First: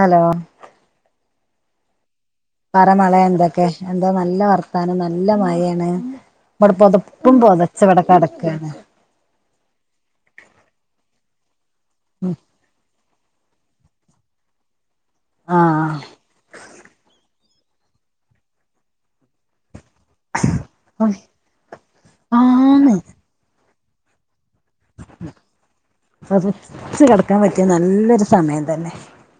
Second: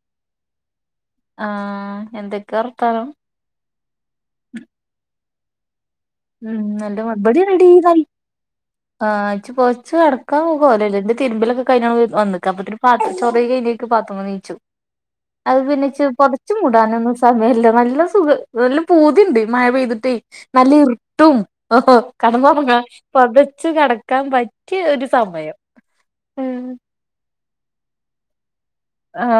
Hello ആഹ് എന്തൊക്ക് പറ മളേന്തൊക്കെ എന്താ നല്ല വർത്താനം നല്ല മഴേണ്. ഉം വിടെ നല്ല പൊതപ്പും പൊതച്ചവടെ കെടക്കാണ്. ആഹ്ച്ച് പോതച്ച്ടക്കാൻ കൊലല്ല ന്റെ തിരുമ്പിലൊക്കെ കഴിഞ്ഞവന്നക്ക അപ്പത്തിന് പ ചോറെയി കഴിഞ്ഞേക്ക് പാത്തുമ്മ നീച്ചും. അത് പിന്നെ ച്ച് ആഹ് പുതച്ചു മൂടാനൊന്നും സമയില്ല നല്ല സുഖ നല്ല പൂതിണ്ട് മഴ പെയ്തിട്ടേ നല്ല ട്ടും ഹ് ഹ് കടന്നൊർങ്ങാൻ ആന്ന് പുതച്ച് കടക്കാൻ പറ്റിയ ഒരു സമയം പുത്ച്ച് കിടക്കാൻ പറ്റിയ നല്ലൊരു സമയം തന്നെ. ആ്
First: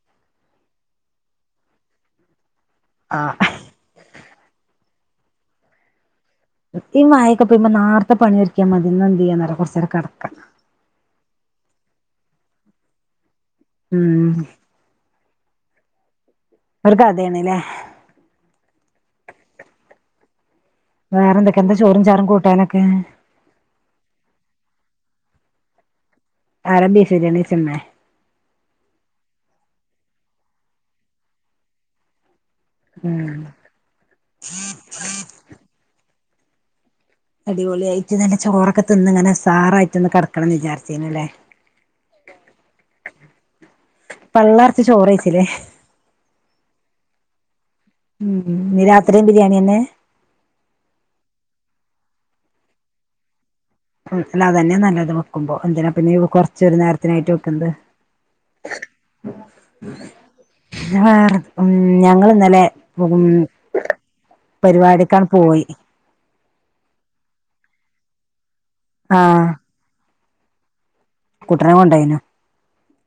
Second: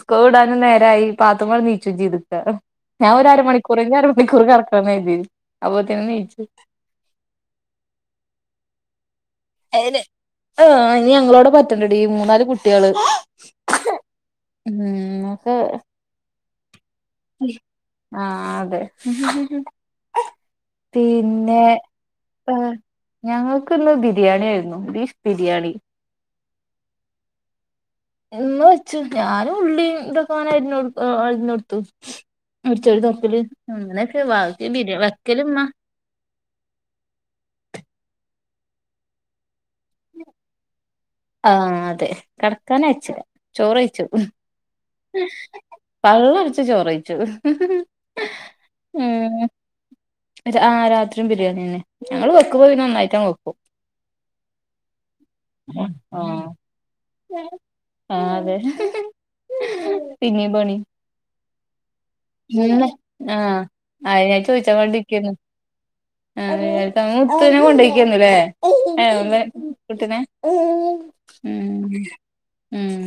സ്കൂൾ ടാനും നേരായി പാത്തുമ്മങ്ങട്ട് നീച്ചും ചെയ്തക്ക ഞാൻ ഒരു അര ആഹ് മണിക്ക് കുറഞ്ഞ അര മണിക്കൂറ് കടക്കണന്നെര്തീന്നു അപ്പത്തിന് നീച്ചു. ഈ മയക്കപെയ്യുമ്മ നാർത്തെ പണി ഒര്ക്കിയാമതി ന്നാ ന്ത്‌ യ്യാ ന്നോ അയ്ന് ആ നി ഞങ്ങളോടെ പറ്റൂലെടീ മൂന്നാല് കുട്ടിയേള് ഉം [unintelligible] ഒര് കഥയാണല്ലേ ആഹ് അതെ വേറെ എന്തൊക്കെ പിന്നെ എന്താ ചോറും ചാറും ഏ കൂട്ടാനൊക്കെ ഞങ്ങക്ക്ന്ന് ബിരിയാണി ആയിരുന്നു ബീഫ്ബിരിയാണി. ആരാ ബീഫ് ബിരിയാണി വെച്ചേ മ്മേ? ഇമ്മ വെച്ചു ഞാന് ഉള്ളീം തൊക്കെ ങ്ങനെ അര്ഞ് അര്ഞൊട്ത്തു. ഉം [unintelligible] അടിപൊളിയായിയിട്ട് നല്ല ചോറൊക്കെ തിന്ന്ങ്ങനെസാറായിട്ടൊന്ന് കട്ക്കണം വിചാരിച്ചീന്നു ലെ? ആഹ് അതെ കെട്ക്കാനയ്ച്ചില്ല ചോറെയ്ച്ചു. പള്ള നെറച്ച് ചോറ് കഴിച്ചില്ലേ പള്ളറച്ച് ചോറെയ്ച്ചു. ഉം ഉം ഞ്ഞി രാത്രിയും ബിരിയാണിന്നെ? ച്ച് ആ രാത്രിയും ബിരിയാണിന്നെ ഞങ്ങള് വെക്ക്മ്പോന്നെ ഒന്നായിറ്റ് അങ്ങ് വെക്കും. ഉം ല്ലാതന്നെ നല്ലത് വെക്കുമ്പോ എന്തിനാ പിന്നെ ആഹ് കുറച്ചൊരു നേരം എത്തിനായിട്ട് വെക്കുന്നത് ആ അതെ പിന്നീം പണി [unintelligible] ഞങ്ങള് ന്നലെ ആഹ് അത് ഞാൻ ചോയിച്ചാൻ പരിവാടിക്കാണ്ട് വേണ്ടിരിക്കായിരുന്നു പോവെയ് ന് [unintelligible] ആഹ് ഉം കുട്ട്നെ കൊണ്ടായ്നു ഉം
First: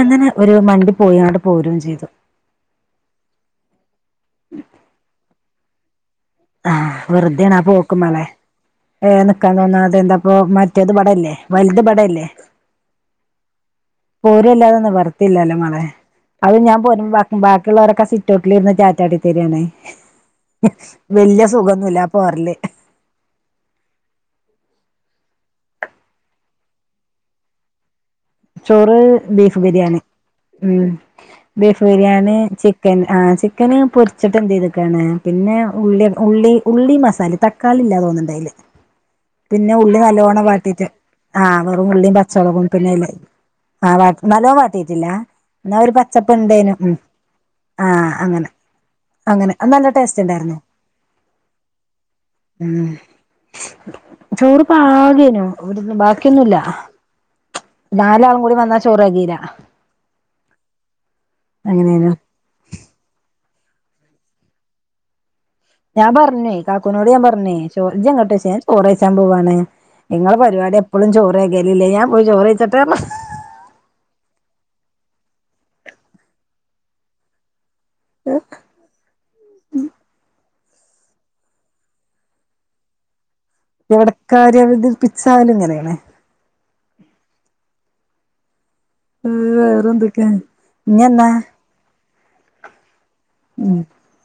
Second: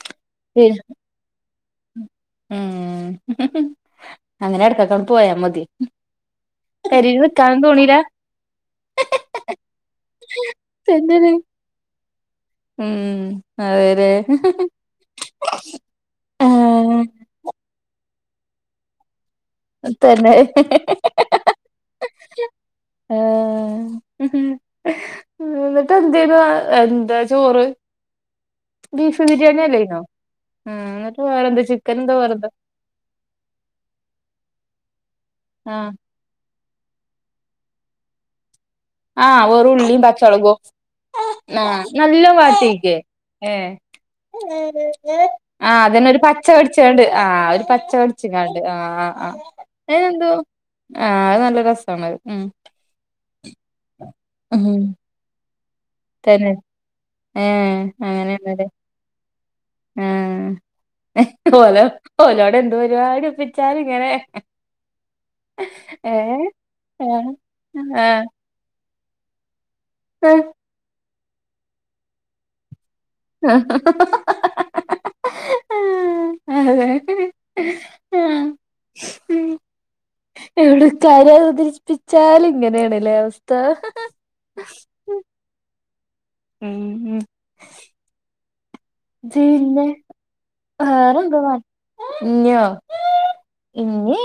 അങ്ങനെ ഒരു മണ്ടി പോയ് ങ്ങാണ്ട് പോരേം ചെയ്തു. ഉംഹ് ഹ് ഹ് അങ്ങനെ ട്ക്കൊക്കെആ ണ്ട് പോയാ മതി. ആഹ് പെരേല് വെറുതെണാ നിക്കാനൊന്നും തോണീല പോക്ക് മളെ ഏ നിക്കാന്ന് തോന്നാ അതെന്താപ്പൊ മറ്റേത് തന്നെല്ലേ ബടല്ലേ. വൽത് ബടല്ലേ. ഉം അതെ പോരല്ലാതെ നിവർത്തില്ലല്ലോ മളെ. അത് ഞാൻ ആഹ് പോരുമ്പോ [unintelligible] ബാക്കിയുള്ളവരൊക്കെ സിറ്റട്ടിലീ രിന്ന് റ്റാറ്റാടി തരിയണേ തന്നെ [unintelligible] വലിയ സുഖൊന്നുല്ല ആ പോരല് ആഹഉം ഉം എന്നിട്ട് എന്ത യന്നു എന്താ ചോറ് ചോറ് ബീഫ് ബിരിയാണി ഉം ആഹ് എന്നിട്ട് വേറെന്താ ബീഫ് ചിക്കൻ എന്താ ബിരിയാണി വേറെന്താ ചി [unintelligible] ചൻ ആ ചിക്കൻ പൊരിച്ചിട്ട് എന്ത് ചെയ്തക്കാണ് പിന്നെ ആഹ് ഉള്ളി ഉള്ളി ഉള്ളി മസാലിം തക്കാളി ഇല്ലാ തോന്നുന്നുണ്ടായില് ആഹ് വെറും ഉള്ളീം പച്ചളകോ ആഹ് ആഹ വെറും ഉള്ളിയും നല്ല പച്ചമുളകും പിന്നെ വാട്ടിക്ക് അയില് ഏ ആഹ് വാ ആ നല്ലോ വാട്ടിയിട്ടില്ല [unintelligible] എന്നാ അതന്നെ ഒരു പച്ചപ്പ് പച്ച ഇണ്ടേനു ഉം പടിച്ചൊണ്ട് ആ [unintelligible] പച്ച പി ആഹ് ടിച്ചക്കാ അങ്ങനെ ണ്ട് ആ് ആ് ആ് അങ്ങനെ അത് നല്ല ടേസ്റ്റ് അനെന്തോ ഉണ്ടായിരുന്നു ആഹ അത് നല്ല രസണ്ത് ഉം [unintelligible] ചോറ് ഉം പാകേനു ഇവിട ബാക്കിയൊന്നുംല്ല ഏ അങ്ങനെന്നല്ലേ ചോറ് തികയില്ല ആഹ [unintelligible] ഓലോ അങ്ങനെനു ഓലോടെ ഒരുപാട് ഒപ്പിച്ചാൽ ഇങ്ങനെ ഞാൻ ഏ പറഞ്ഞേ ഏ കാക്കൂനോട് ഞാൻ പറഞ്ഞേ ചോർ ആ ആ ജെ എങ്ങട്ടാ ചോയിച്ചു ഞാൻ ചോർയ്ച്ചൻ പോവാണ് അതെ നിങ്ങളെ പരിപാടി എപ്പോളും ചോറിക്കൽല്ലേ ഞാൻ പോയി ചോറ് കഴിച്ചാട്ടെ പറഞ്ഞു [unintelligible] അതെ. ഉം. [unintelligible] എവിടെ കാര്യ അവതരിപ്പിച്ചാലും ഇങ്ങനെയണല്ലേ അവസ്ഥ എവിടക്കാര്യ അവതരിപ്പിച്ചാലും ഇങ്ങനെയണെ ഉം ഉ ഉ [unintelligible] വേറെ എന്തൊക്കെ ക്ക വേറെ എന്തോ [unintelligible] ഭവാൻ ഇഞൊ ഉം ഇഞ്ഞോ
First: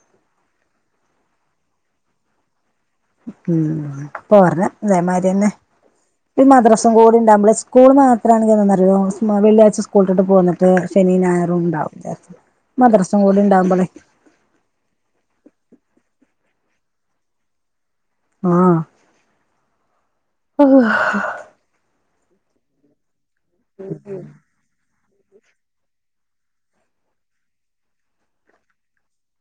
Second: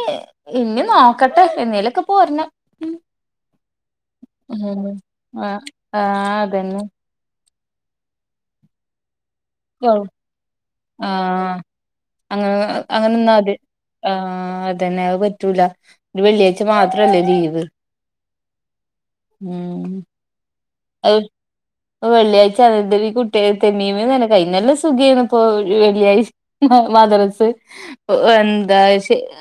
ഇഞ് നോക്കട്ടെ എന്നേലൊക്കെ പോരണം ഉം പോരണം ഉം. അതേമാതിരി ആ തന്നെ ആ ഈ അതന്നെ മദ്രാസും കൂടി ഇണ്ടമ്മളെ സ്കു സ്കൂൾ മാത്രമാണ് [unintelligible] യോ [unintelligible] സ്കൂളട്ടിട്ട് പോന്നട്ട് ശനി ഉം ആ ഞായർ ഉണ്ടാവും മദ്രസും കൂടി ഉണ്ടാവുമ്പോളേ ആഹ അതന്നെ അത് പറ്റൂലഒരു വെള്ളിയാഴ്ച മാത്രല്ലേ ലീവ് ആഹ ഉ അത് വെള്ളിയാഴ്ച അ [unintelligible] ണന്ത കുട്ടി തെമ്മീ [unintelligible] മ നനക്കയിെ [unintelligible] ല്ല സുഖിയാണ് [unintelligible] ഇപ്പോൊ വെള്ളിയാഴ്ച മദ്രസ് [unintelligible] എന്താ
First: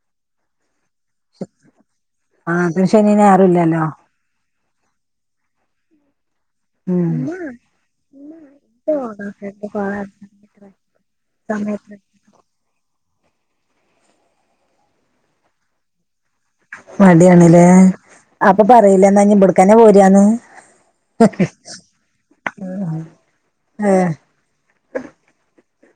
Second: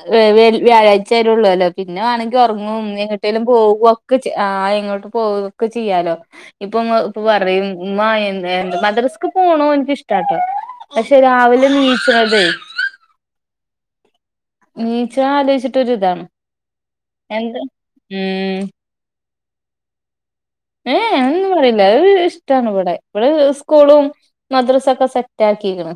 [unintelligible] വ്യാഴാഴ്ച ച്ചരെ ള്ളൂല്ലോ പിന്നെ വണെങ്കിൽ ആഹ് ഉറങ്ങും പിന്നെ എ ശനിയും ങ്ങിട്ടെലും ഞായറും ഇല്ലല്ലോ പോവാ ആ [unintelligible] പോവൊക്കെ ചെയ്യാലോ ഇപ്പൊ ഉം ഇപ്പൊ പറഞ്ഞീന് ഇമ്മ എന്താ മദ്രസ്ക്ക് പോണോന്ക്കിഷ്ടാട്ടോ പക്ഷെ രാവിലെ സമയത്ത് നീച്ച്ണത് നീച്ചാണ. ലോചിച്ച്ട്ടൊര്താണ് മടിയാണ്‌ലേ അപ്പൊ പറീലെ ന്നാ ഞ്ഞ് വ്ട്ക്കന്നെ പോരാന്ന് ഏ എ [unintelligible] അതൊന്നും പറീല് അ് [unintelligible] അ് [unintelligible] ഇഷ്ടാണ്വ്ടെ ഇവിടെ ഇസ്കൂളും ഏഹ് മദ്രസൊക്കെ സെറ്റാക്കീക്ണ്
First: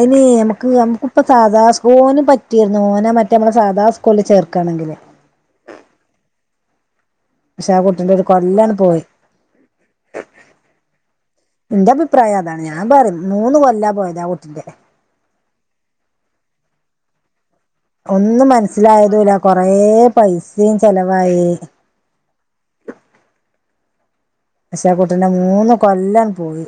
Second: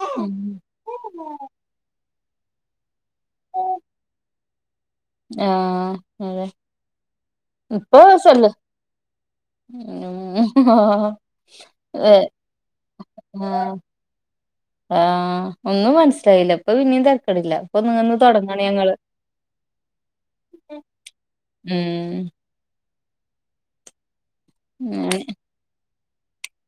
അയ്ന നമക്ക് നമക്ക്പ്പൊ സാദാസ് [unintelligible] ഓന് പ [unintelligible] റ്റെര്ന്നു ഓനെ മറ്റെമ്മളെ സാധാ സ്കൂളിൽ ചേർക്കാണെങ്കില് ആഹ് അതെ പക്ഷാ ആ ഇപ്പൊ കുട്ടിൻ്റൊരു സല്ല കൊല്ലാണ് പോയി ഏഹ് ഇന്റഭിപ്രായതാണ് ഞാൻ പറിം മൂന്ന് ആഹ് കൊല്ലാ പോയത് ആ കു ൻ്റെ [unintelligible] ആഹ് ഒന്നും മനസ്സിലായില്ല ഇപ്പൊ പിന്നിം തരക്കെടില്ല ഒന്നും മനസ്സിലായതൂല കൊറേ പൈസീം ചെലവായീ ഉം പക്ഷാ ആ അങ്ങനെ. കുട്ടിന്റെ മൂന്ന് കൊല്ലാണ്ട് പോയി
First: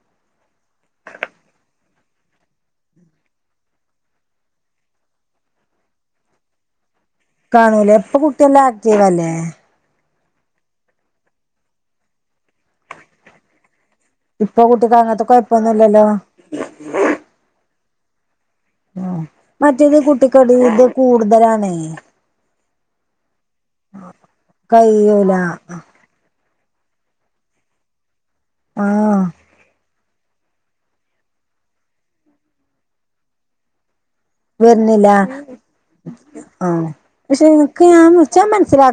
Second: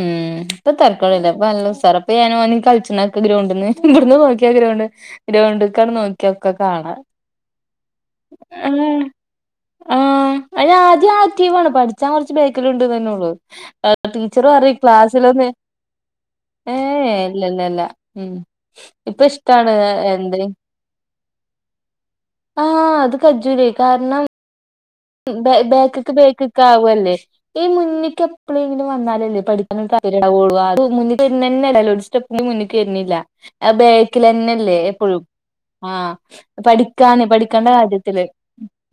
ഉം ഇപ്പൊ തരക്കെടില്ല ഇപ്പൊ നല്ലുശാറാ ഇപ്പൊ ഞാനോന് കള്ച്ച്ണ ക്ക് ഗ്രൗണ്ട്ന്ന് ഇബ്ട്ന്ന് നോക്കിയാ ഗ്രൗണ്ട് ഗ്രൗണ്ട്ക്കാണ്ട് നോക്കിയാ ഒക്കെ കാണാ കാണൂലേ ഇപ്പൊ കുട്ടി നല്ല ആഹ് ആക്ടീവല്ലേ? ആഹ് അയ്ന് ആദ്യേ ആക്റ്റീവാണ് പഠ്ച്ചാൻ കൊറച്ച് ബേക്ക്ല്ണ്ട്ന്നെന്നൊള്ളൂ ഇപ്പൊ കുട്ടിക്കങ്ങനത്തെ കൊയപ്പൊന്നൂല്ലല്ലോ? ഏഹ് എ ഇല്ല ല്ല ല്ല ഉം ഇപ്പൊ ഇഷ്ടാണ് മറ്റേത് എന്ത് കുട്ടിക്കെടീ ഇത് കൂട്തലാണ് ആഹ് അത് കജ്ജൂലെയ് കാരണം കയ്യൊ ബേ ബേക്ക്ക്ക് ബേക്ക്ക്ക് ആവല്ലേ ഈ മുന്ന്ക്ക് എപ്പളെങ്കിലും ആഹ് വന്നാലല്ലേ പഠിക്കാന് താൽ ണ്ടാവൊള്ളു അ ത് മുന്ന്ക്ക് വര്നെന്നെല്ല ഒരു സ്റ്റെപ്പ് മുന്ന്ക്കെര്ന്ന്ല്ല ആ ബേക്ക്‌ലന്നല്ലേ വരുന്നില്ല എപ്പളും ആഹ് ആഹ് പഠിക്കാന് പഠിക്കണ്ട കാര്യത്തില്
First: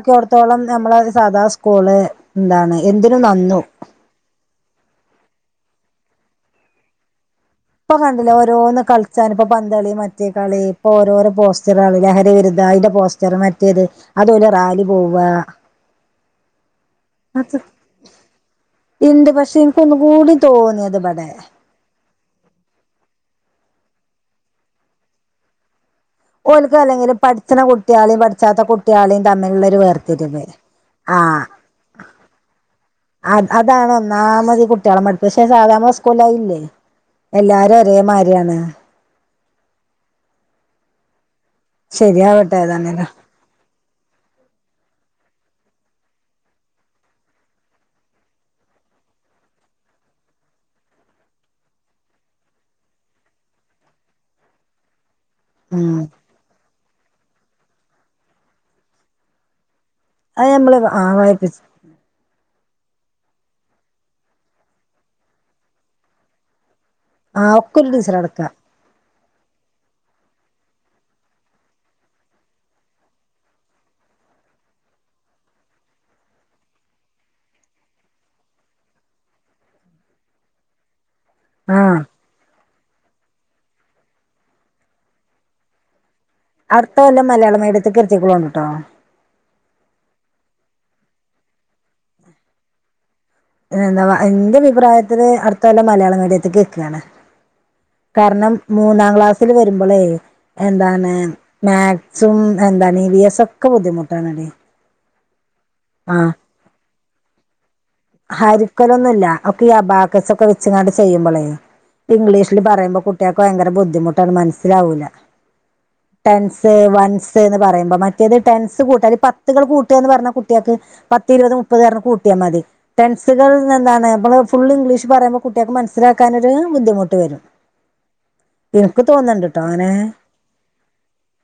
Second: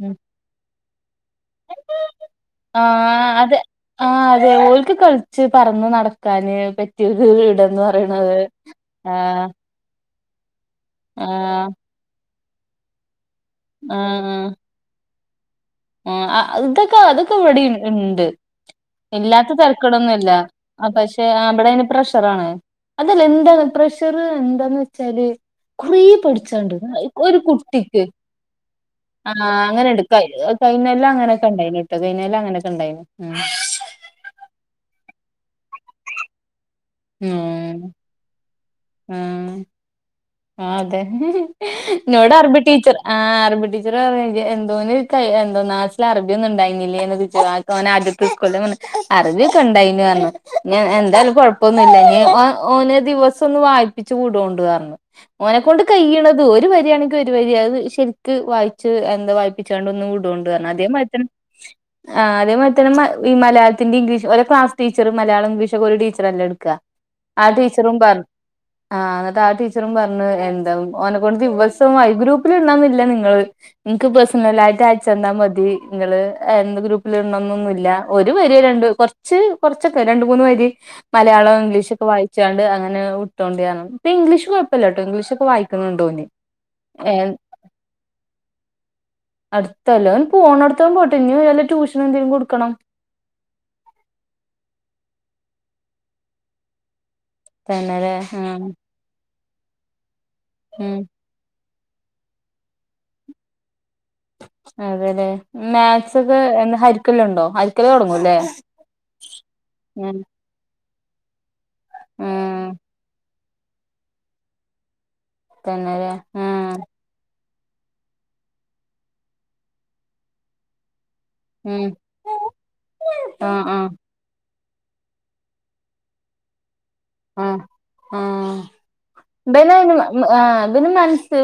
ഉം ത്തോളം നമ്മളെ സാധാ സ്കോള് ന്താണ് എന്തിന് ആഹ് നന്നു അതെ ആഹ് അതെ ഓൽക്ക് കള്ച്ച് പറന്ന് നടക്കാന് പറ്റിയൊര് ഇടം പ്പകണ്ടില്ലോ ഓരോന്ന് കള്ച്ചാന് പ്പ പ ന്തളി മറ്റേ കളി ഇപ്പൊരോരോ ആഹ് പോസ്റ്റ റാള് ലഹരിവിരുദ്ധ അയിന്റെ പോസ്റ്ററ് മറ്റെ ഏത് അതോല് ആഹ് റാലി പോവാ ആഹ് അ ഇതൊക്കെ അതൊക്കെ വെടിം ഇണ്ട് ഇണ്ട് ഇല്ലാത്ത പക്ഷെ എനിക്കൊന്നും തരക്കടൊന്നുല്ല കൂടി അ തോന്നിയത് പക്ഷെ ഇവിടെ അ ബടയ്ന് പ്രശ് ഷറാണ് അതിലെന്താണ് പ്രഷറ് എന്താന്ന് വെച്ചാല് കൊറേ പഠ്ച്ചാണ്ട് ഓൽക്ക് അല്ലെങ്കിൽ ഒര് പഠിച്ചണ കുട്ടിക്ക് കുട്ടികളെയും പഠിച്ചാത്ത കുട്ടികളെയും അ ആ തമ്മിലുള്ള ഒരു അങ്ങനെണ്ട് കൈ വേർതിരിവ് അ ആഹ് കൈഞൊല്ലങ്ങനൊക്കെണ്ടായിന്ട്ടൊ കൈഞൊല്ലങ്ങനൊക്കെണ്ടായിന് ഒന്നാമതി കുട്ട്യാളെ മടി പക്ഷേ സാധാ മ്മളെ സ്കൂളിലയില്ലെയ് ഉം എല്ലാരൊരേമാര്യാണ് ആഹ് ആ അതെ ശരിയാവട്ടെ ഇന്നോടറബിട്ടീച്ചർ ഏതാണേലും ആഹ് അറബി ടീ ടീച്ചറ് പറയാ ഇത് എന്തോന് ക നാട്ടിലറബിയൊന്നുണ്ടായിന്നില്ലേന്ന് ച്ച് ഓനാദ്യത്തെ സ്‌കൂ അറബിയൊക്കെണ്ടായ്ന് റഞ്ഞു ഞ്ഞെന്തായാലും കൊഴപ്പൊന്നുല്ല ഞ് ഓ ഓനെ ദിവസുംന്ന് വായി ച്ച് വിടോണ്ടു അർഞ്ഞു ഓനെക്കൊണ്ട് ഉം കയ്യ്ണത് ഒരു വരിയാണെങ്കി ഒര് വരി അത് ശെര്ക്ക് വായിച്ച് എന്താ വായിപ്പിച്ചാണ്ട് ഒന്ന് വി അത് ണ്ട് പറഞ്ഞതി നമ്മള് അതേ ആ മാര്ത വായിപ്പിച്ച് ആഹ് അതേ മാര്തന്നെ മ ഈ മലയാളത്തിൻ്റിഗ്ലീഷ് ഓലെ ക്ലാസ് ടീച്ചറ് മലയാളൊ ഇഗ്ലീഷൊക്കെ ഒരു ടീച്ചറല്ലെ എടുക്ക ആ ഒക്കെ ഒരു ടീച്ചറും ടീച്ചർ പർ അടക്ക ആ ന്നട്ടാ ടീച്ച് ച്ചറും പറഞ്ഞ് എന്താ ഓനകൊണ്ട് ദിവസൊ വാ ഗ്രൂപ്പില്ണ്ടാവണന്ന്ല്ല നിങ്ങള് നിക്ക് പേഴ്സണല ആായിട്ട് അയച്ചെന്നാൽ മതി നിങ്ങള് എന്ത് ഗ്രൂപ്പിൽ ഉണ്ടോന്നൊന്നുമല്ല ഒരു വരി രണ്ട്റ കുറച്ച് കുറച്ചൊക്കെ രണ്ട മൂന്ന് വരി മലയാളം ഇംഗ്ലീഷ് ആഹ് ഒക്കെ വായിച്ചാണ്ട് അങ്ങനെ വിട്ടോണ്ടി പറഞ്ഞു ഇപ്പൊ ഇംഗ്ലീഷ് ഇല്ലട്ടോ ഇംഗ്ലീഷൊക്കെ വായിക്കുന്നുണ്ടോന് അട്ത്ത കൊല്ലം മലയാളം മീഡിയത്തിൽ കൃത്തിക്കുള ഉണ്ട് കേട്ടോ അടുത്തല്ലോ പോണടുത്തോ പോട്ടെ ഇനി വല്ല ട്യൂഷൻ എന്തെങ്കിലും കൊടുക്കണം എന്താ എന്റെ അഭിപ്രായത്തില് അടുത്ത വല്ലം മലയാള മീഡിയത്തേക്ക് കേൾക്കുകയാണ് തന്നെല്ലേ കാരണം ആഹ് മൂന്നാം ക്ലാസ്സിൽ വരുമ്പോളേ ഉം എന്താണ് മാക്സും എന്താണീ വിയസ് ഒക്കെ ബുദ്ധിമുട്ടാണ്ട അതെല്ലെ മാക്സൊക്കെ എ ഹരിക്കലുണ്ടോ ഹരിക്കല് തുടങ്ങ ഹരിക്കലൊന്നുമ ഇല്ല ഒക്കെ ഈ ഉം അബാക്കസ ഒക്കെ വെച്ചങ്ങാട്ട് ചെയ്യുമ്പോളേ ഇംഗ്ലീഷില് ഉം പറയുമ്പോ കുട്ടികൾക്ക് ഭയങ്കര ബുദ്ധിമുട്ടാണ് മനസ്സിലാവൂല്ല തന്നെ ലേ വൻസ് എന്ന് പറയുമ്പോ മറ്റേത് ടെൻസ് കൂട്ട അ പത്തുകൾ കൂട്ടുകന്ന് പറഞ്ഞ കുട്ടികൾക്ക് പത്തി ഇരുപത് മുപ്പത് ഉം കാരണം കൂട്ടിയാൽ മതി ടെൻസുകൾ ആഹ് ആഹ് എന്താണ് നമ്മള് ഫുൾ ഇംഗ്ലീഷ പറയുമ്പോ കുട്ടിയക്ക് മനസ്സിലാക്കാന ഒരു ബുദ്ധിമു ആഹ് ആഹ് [unintelligible] തോന്ന്ണ്ട്ട്ടോ അങ്ങനെ ആഹ് പിന്ന മനസ്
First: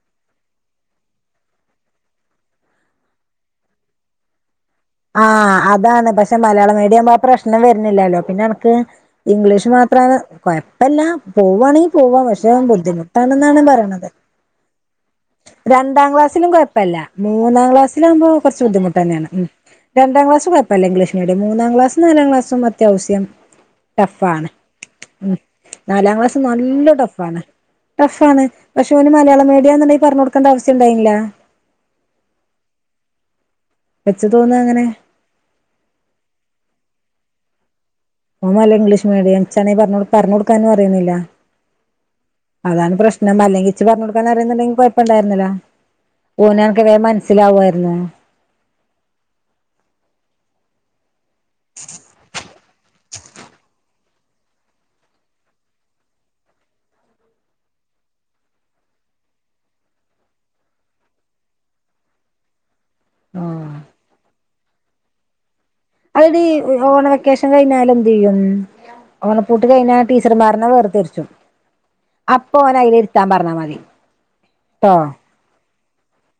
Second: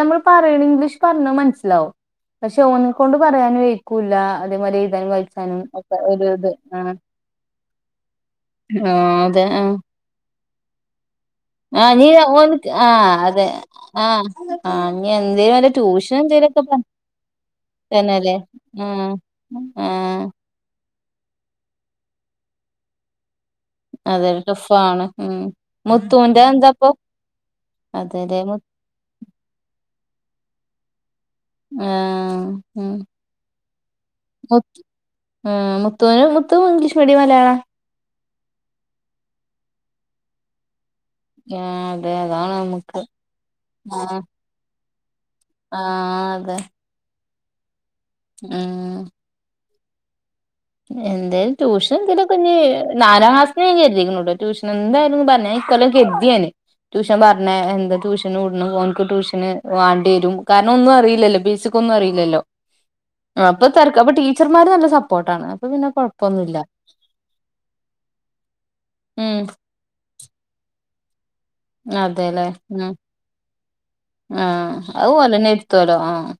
നമ്മൾ പറയണ ഇംഗ്ലീഷ് പറഞ്ഞ മനസ്സിലാവും പക്ഷെ ഓനെക്കൊണ്ട് പറയാൻ വെയ്ക്കൂലാ [unintelligible] ആഹ് അതാണ് പക്ഷെ മലയാളം മീഡിയംആവുമ്പ ആ പ്രശ്നം വരുന്നില്ലല്ലോ പിന്നെ എനക്ക് ആഹ് അതെ ഇംഗ്ലീഷ് ആഹ് മാത് ത്രാണ് ഭയം അതല്ല പോവാണെങ്കി ആഹ് നീ പോവാ പക്ഷേ ഓന്ക്ക് ആഹ് അതെ ബുദ്ധിമുട്ടാണെന്നാണ് പറയണത് ആഹ് ആഹ് ഇനി എന്തേലും വല്ല രണ്ടാം ട്യൂഷൻ ക്ലാസ്സിലും എന്തേലൊക്കെ കൊഴപ്പില്ല മൂന്നാം ക്ലാസ്സിലാകുമ്പോ തന്നെല്ലേ കുറച്ച് ബുദ്ധിമുട്ട് ആഹ് തന്നെയാണ് ഉം ആഹ് രണ്ടാം ക്ലാസ് കുഴപ്പമില്ല ഇംഗ്ലീഷ് മീഡിയം മൂന്നാം ക്ലാസ്സും നാലാംക്ലാസും അത്യാവശ്യം അതൊരു ടഫാണ് ടഫാണ് ഉം നാലാം ക്ലാസ്സ് മുത്തൂന്റെ എന്താപ്പൊ നല്ല ടഫാണ് അതെല്ലേ ടഫാണ് മു പക്ഷെ അവന് മലയാള മീഡിയം ആണെന്നുണ്ടെങ്കി പറഞ്ഞ് കൊടുക്കേണ്ട ആവശ്യംഉണ്ടായില്ല ആഹ് ഉം വെച്ചും തോന്ന അങ്ങനെ ഉം മുത്തൂനും മുത്തുവും ഇംഗ്ലീഷ് മീഡിയം മലയാളം ഒന്നുവല്ല ഇംഗ്ലീഷ് മീഡിയം എച്ചാണെ പറഞ്ഞു പറഞ്ഞു കൊടുക്കാനും അറിയുന്നില്ല ആ അതെ അതാണ് നമുക്ക് പ്രശ്നം അല്ലെങ്കി ഇച്ചി ആ പറഞ്ഞ് കൊടുക്കാൻ അറിയുന്നുണ്ടെങ്കിൽ കൊഴപ്പം ഇണ്ടായിരുന്നില്ല ആ ഓനക്ക് വേഗം മനസ്സിലാവുമായിരുന്ന് ആഹ് എന്തായാലും ട്യൂഷൻ എന്തലൊകൊണ്ടെങ്കി നാലാംക്ലാസിൽ [unintelligible] ട്യൂഷൻ എന്തായാലും പറഞ്ഞ കൊല്ലം കെഴ്തിയാണ് ട്യൂഷൻ പറഞ്ഞ എന്താ ട്യൂഷന് കൂട പോനിക്ക് ട്യൂഷന് വാണ്ടി വരും കാരണം ഒന്നും അയില്ലല്ലോ ഫീസ് ക്കൊന്നും അറിയില്ലല്ലോ ആഹ് അപ്പൊ ടീച്ചർമാർ നല്ല സപ്പോർട്ടാണ് അതെന്തേ കൊഴപ്പൊന്നുമില്ല ഓന വെക്കേഷൻ കഴിഞ്ഞാൽ എന്ത് ചെയ്യും ഉം ഓണപ്പൂട്ട് കഴിഞ്ഞാ ടീച്ചർമാരന വേർതിരിച്ചും അതെല്ലേ അപ്പൊ ഓന് ഉം അയില് ഇരുത്താൻ പറഞ്ഞാൽ മതി ആഹ് ട്ടോ അത് [unintelligible] ആഹ്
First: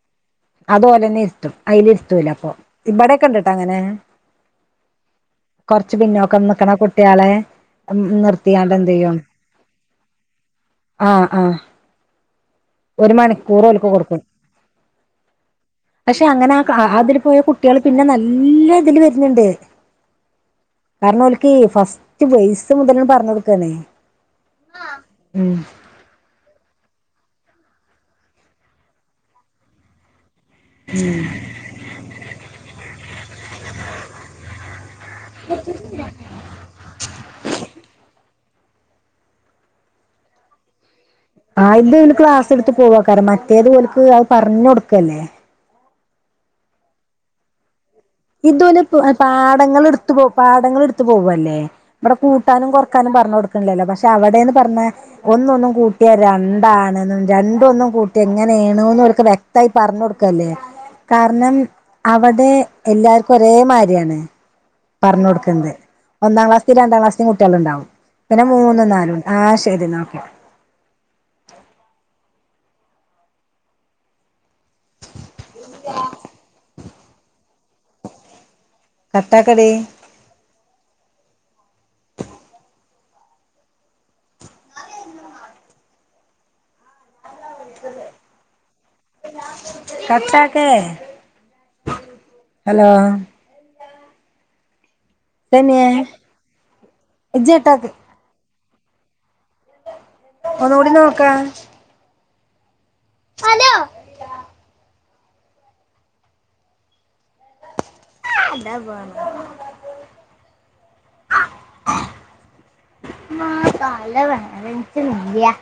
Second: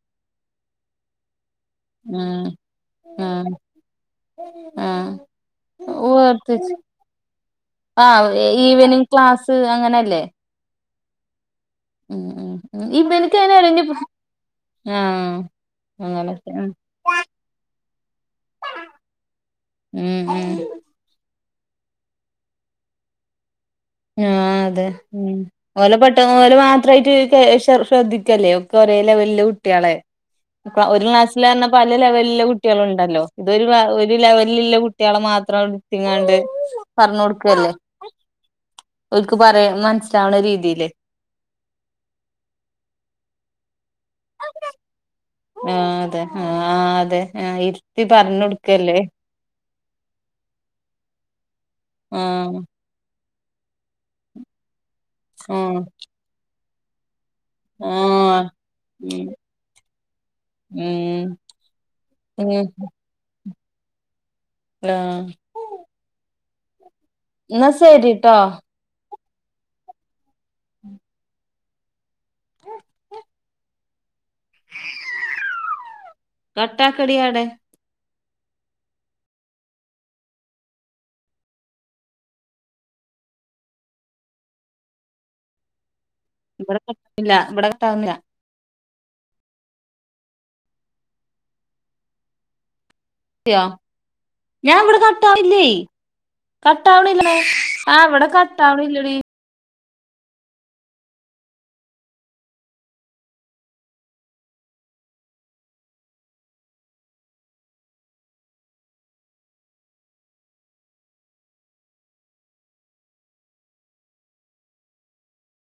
അത് ഒടനെ ഇരുത്തും അതിന് ഇരുത്തൂല ഉം അപ്പൊ ഇവിടെക്കെ ആ ഉണ്ട്ട്ടാ അങ്ങനെ ആ കൊറച്ച് പിന്നോക്കം നിക്കണ ഓർത്തിച്ച് കുട്ടികളെ ആഹ് നിർത്തിയാണ്ട് എന്ത് ഈവനിങ് ചെയ്യും ക്ലാസ്സ് അങ്ങനെയല്ലേ ആഹ് ആഹ് ഉം ഉം ഉം ഒരു ഇവനിക്ക് അങ്ങനെ മണിക്കൂറ് അറിഞ്ഞു ഓല്ക്ക് കൊടുക്കും ആഹ് പക്ഷെ അങ്ങനൊക്കെ അങ്ങനെ ഉം അതില് പോയ കുട്ടികള് പിന്നെ നല്ല ഇതില് വരുന്നുണ്ട് ഉം കാരണം ഓൽക്കീ ഫസ്റ്റ് വൈസ് മുതല് പറഞ്ഞ് കൊടുക്കല്ലേ ആഹ് അതെ ഓലെ പഠി ഓലെ മാത്രമായിട്ട് ശ്രദ്ധിക്കല്ലേ ഒക്കെ ഒരേ ലെവലില് കുട്ടികളെ ഒരു ക്ലാസ്സില് തന്ന പല ലെവലില കുട്ടികളുണ്ടല്ലോ ഇതൊരു ഒരു ലെവലിലുള്ള കുട്ട്യേളെ മാത്രം എട്ത്തിങ്ങാണ്ട് പറഞ്ഞൊടുക്കല്ലേ. ഓല്‍ക്ക് പറയണ മനസ്സിലാവണ രീതില് ആഹ് ഇത് ക്ലാസ് എടുത്ത് പോവ കാരണം മറ്റേത് ഓല്ക്ക് അത് പറഞ്ഞൊടുക്കല്ലേ ആഹ് അതെ ആഹ് അതെ ആ ഇതോലെ പാടങ്ങൾ എടുത്ത് പോ പാടങ്ങളെടുത്ത് പോവല്ലേ ഇവിടെ ആഹ് കൂട്ടാനും കൊറ ക്കാനും പറഞ്ഞൊടുക്കണില്ലല്ലോ പക്ഷെ അവിടെന്ന് പറഞ്ഞ ഒന്നൊന്നും ആഹ് കൂട്ടിയ രണ്ടാണ് രണ്ടൊന്നും കൂട്ടി ആഹ് എങ്ങനേണ്ന്ന് ഉം ഓൽക്ക് വ്യക്തായി പറഞ്ഞൊടുക്കല്ലേ ഉം കാരണം ഉം അവടെ എല്ലാർക്കൊരേമാര്യാണ് ആഹ് പറഞ്ഞൊടുക്ക്ന്നത് ഒന്നാം ക്ലാസിലേം രണ്ടാം ക്ലാസിലേം എന്നാ കുട്ടികളുണ്ടാവും ശരിട്ടോ പിന്നെ മൂന്നും നാലും ആ ശരി എന്ന ഓക്കെ [inaudible] കട്ടാക്കടീയാടേ കട്ടാക്കെടീ ഇവിടെ കട്ടില്ല ഇവിടെ കട്ടാവുന്നില്ല കട്ടാക്ക് ഹലോ ക്കിയോ ഞാവടെ കട്ടാവില്ലേ തന്നെ കട്ടാവണുല്ലേ ഇജ്ജ് കട്ടാക്ക് ആ ഇവടെ കട്ടാവണില്ലെടി ഒന്നൂടി നോക്ക് അലോ എന്താ പോണ്ട മ്മാ തല വേദൻച്ച് മിണ്ടിയ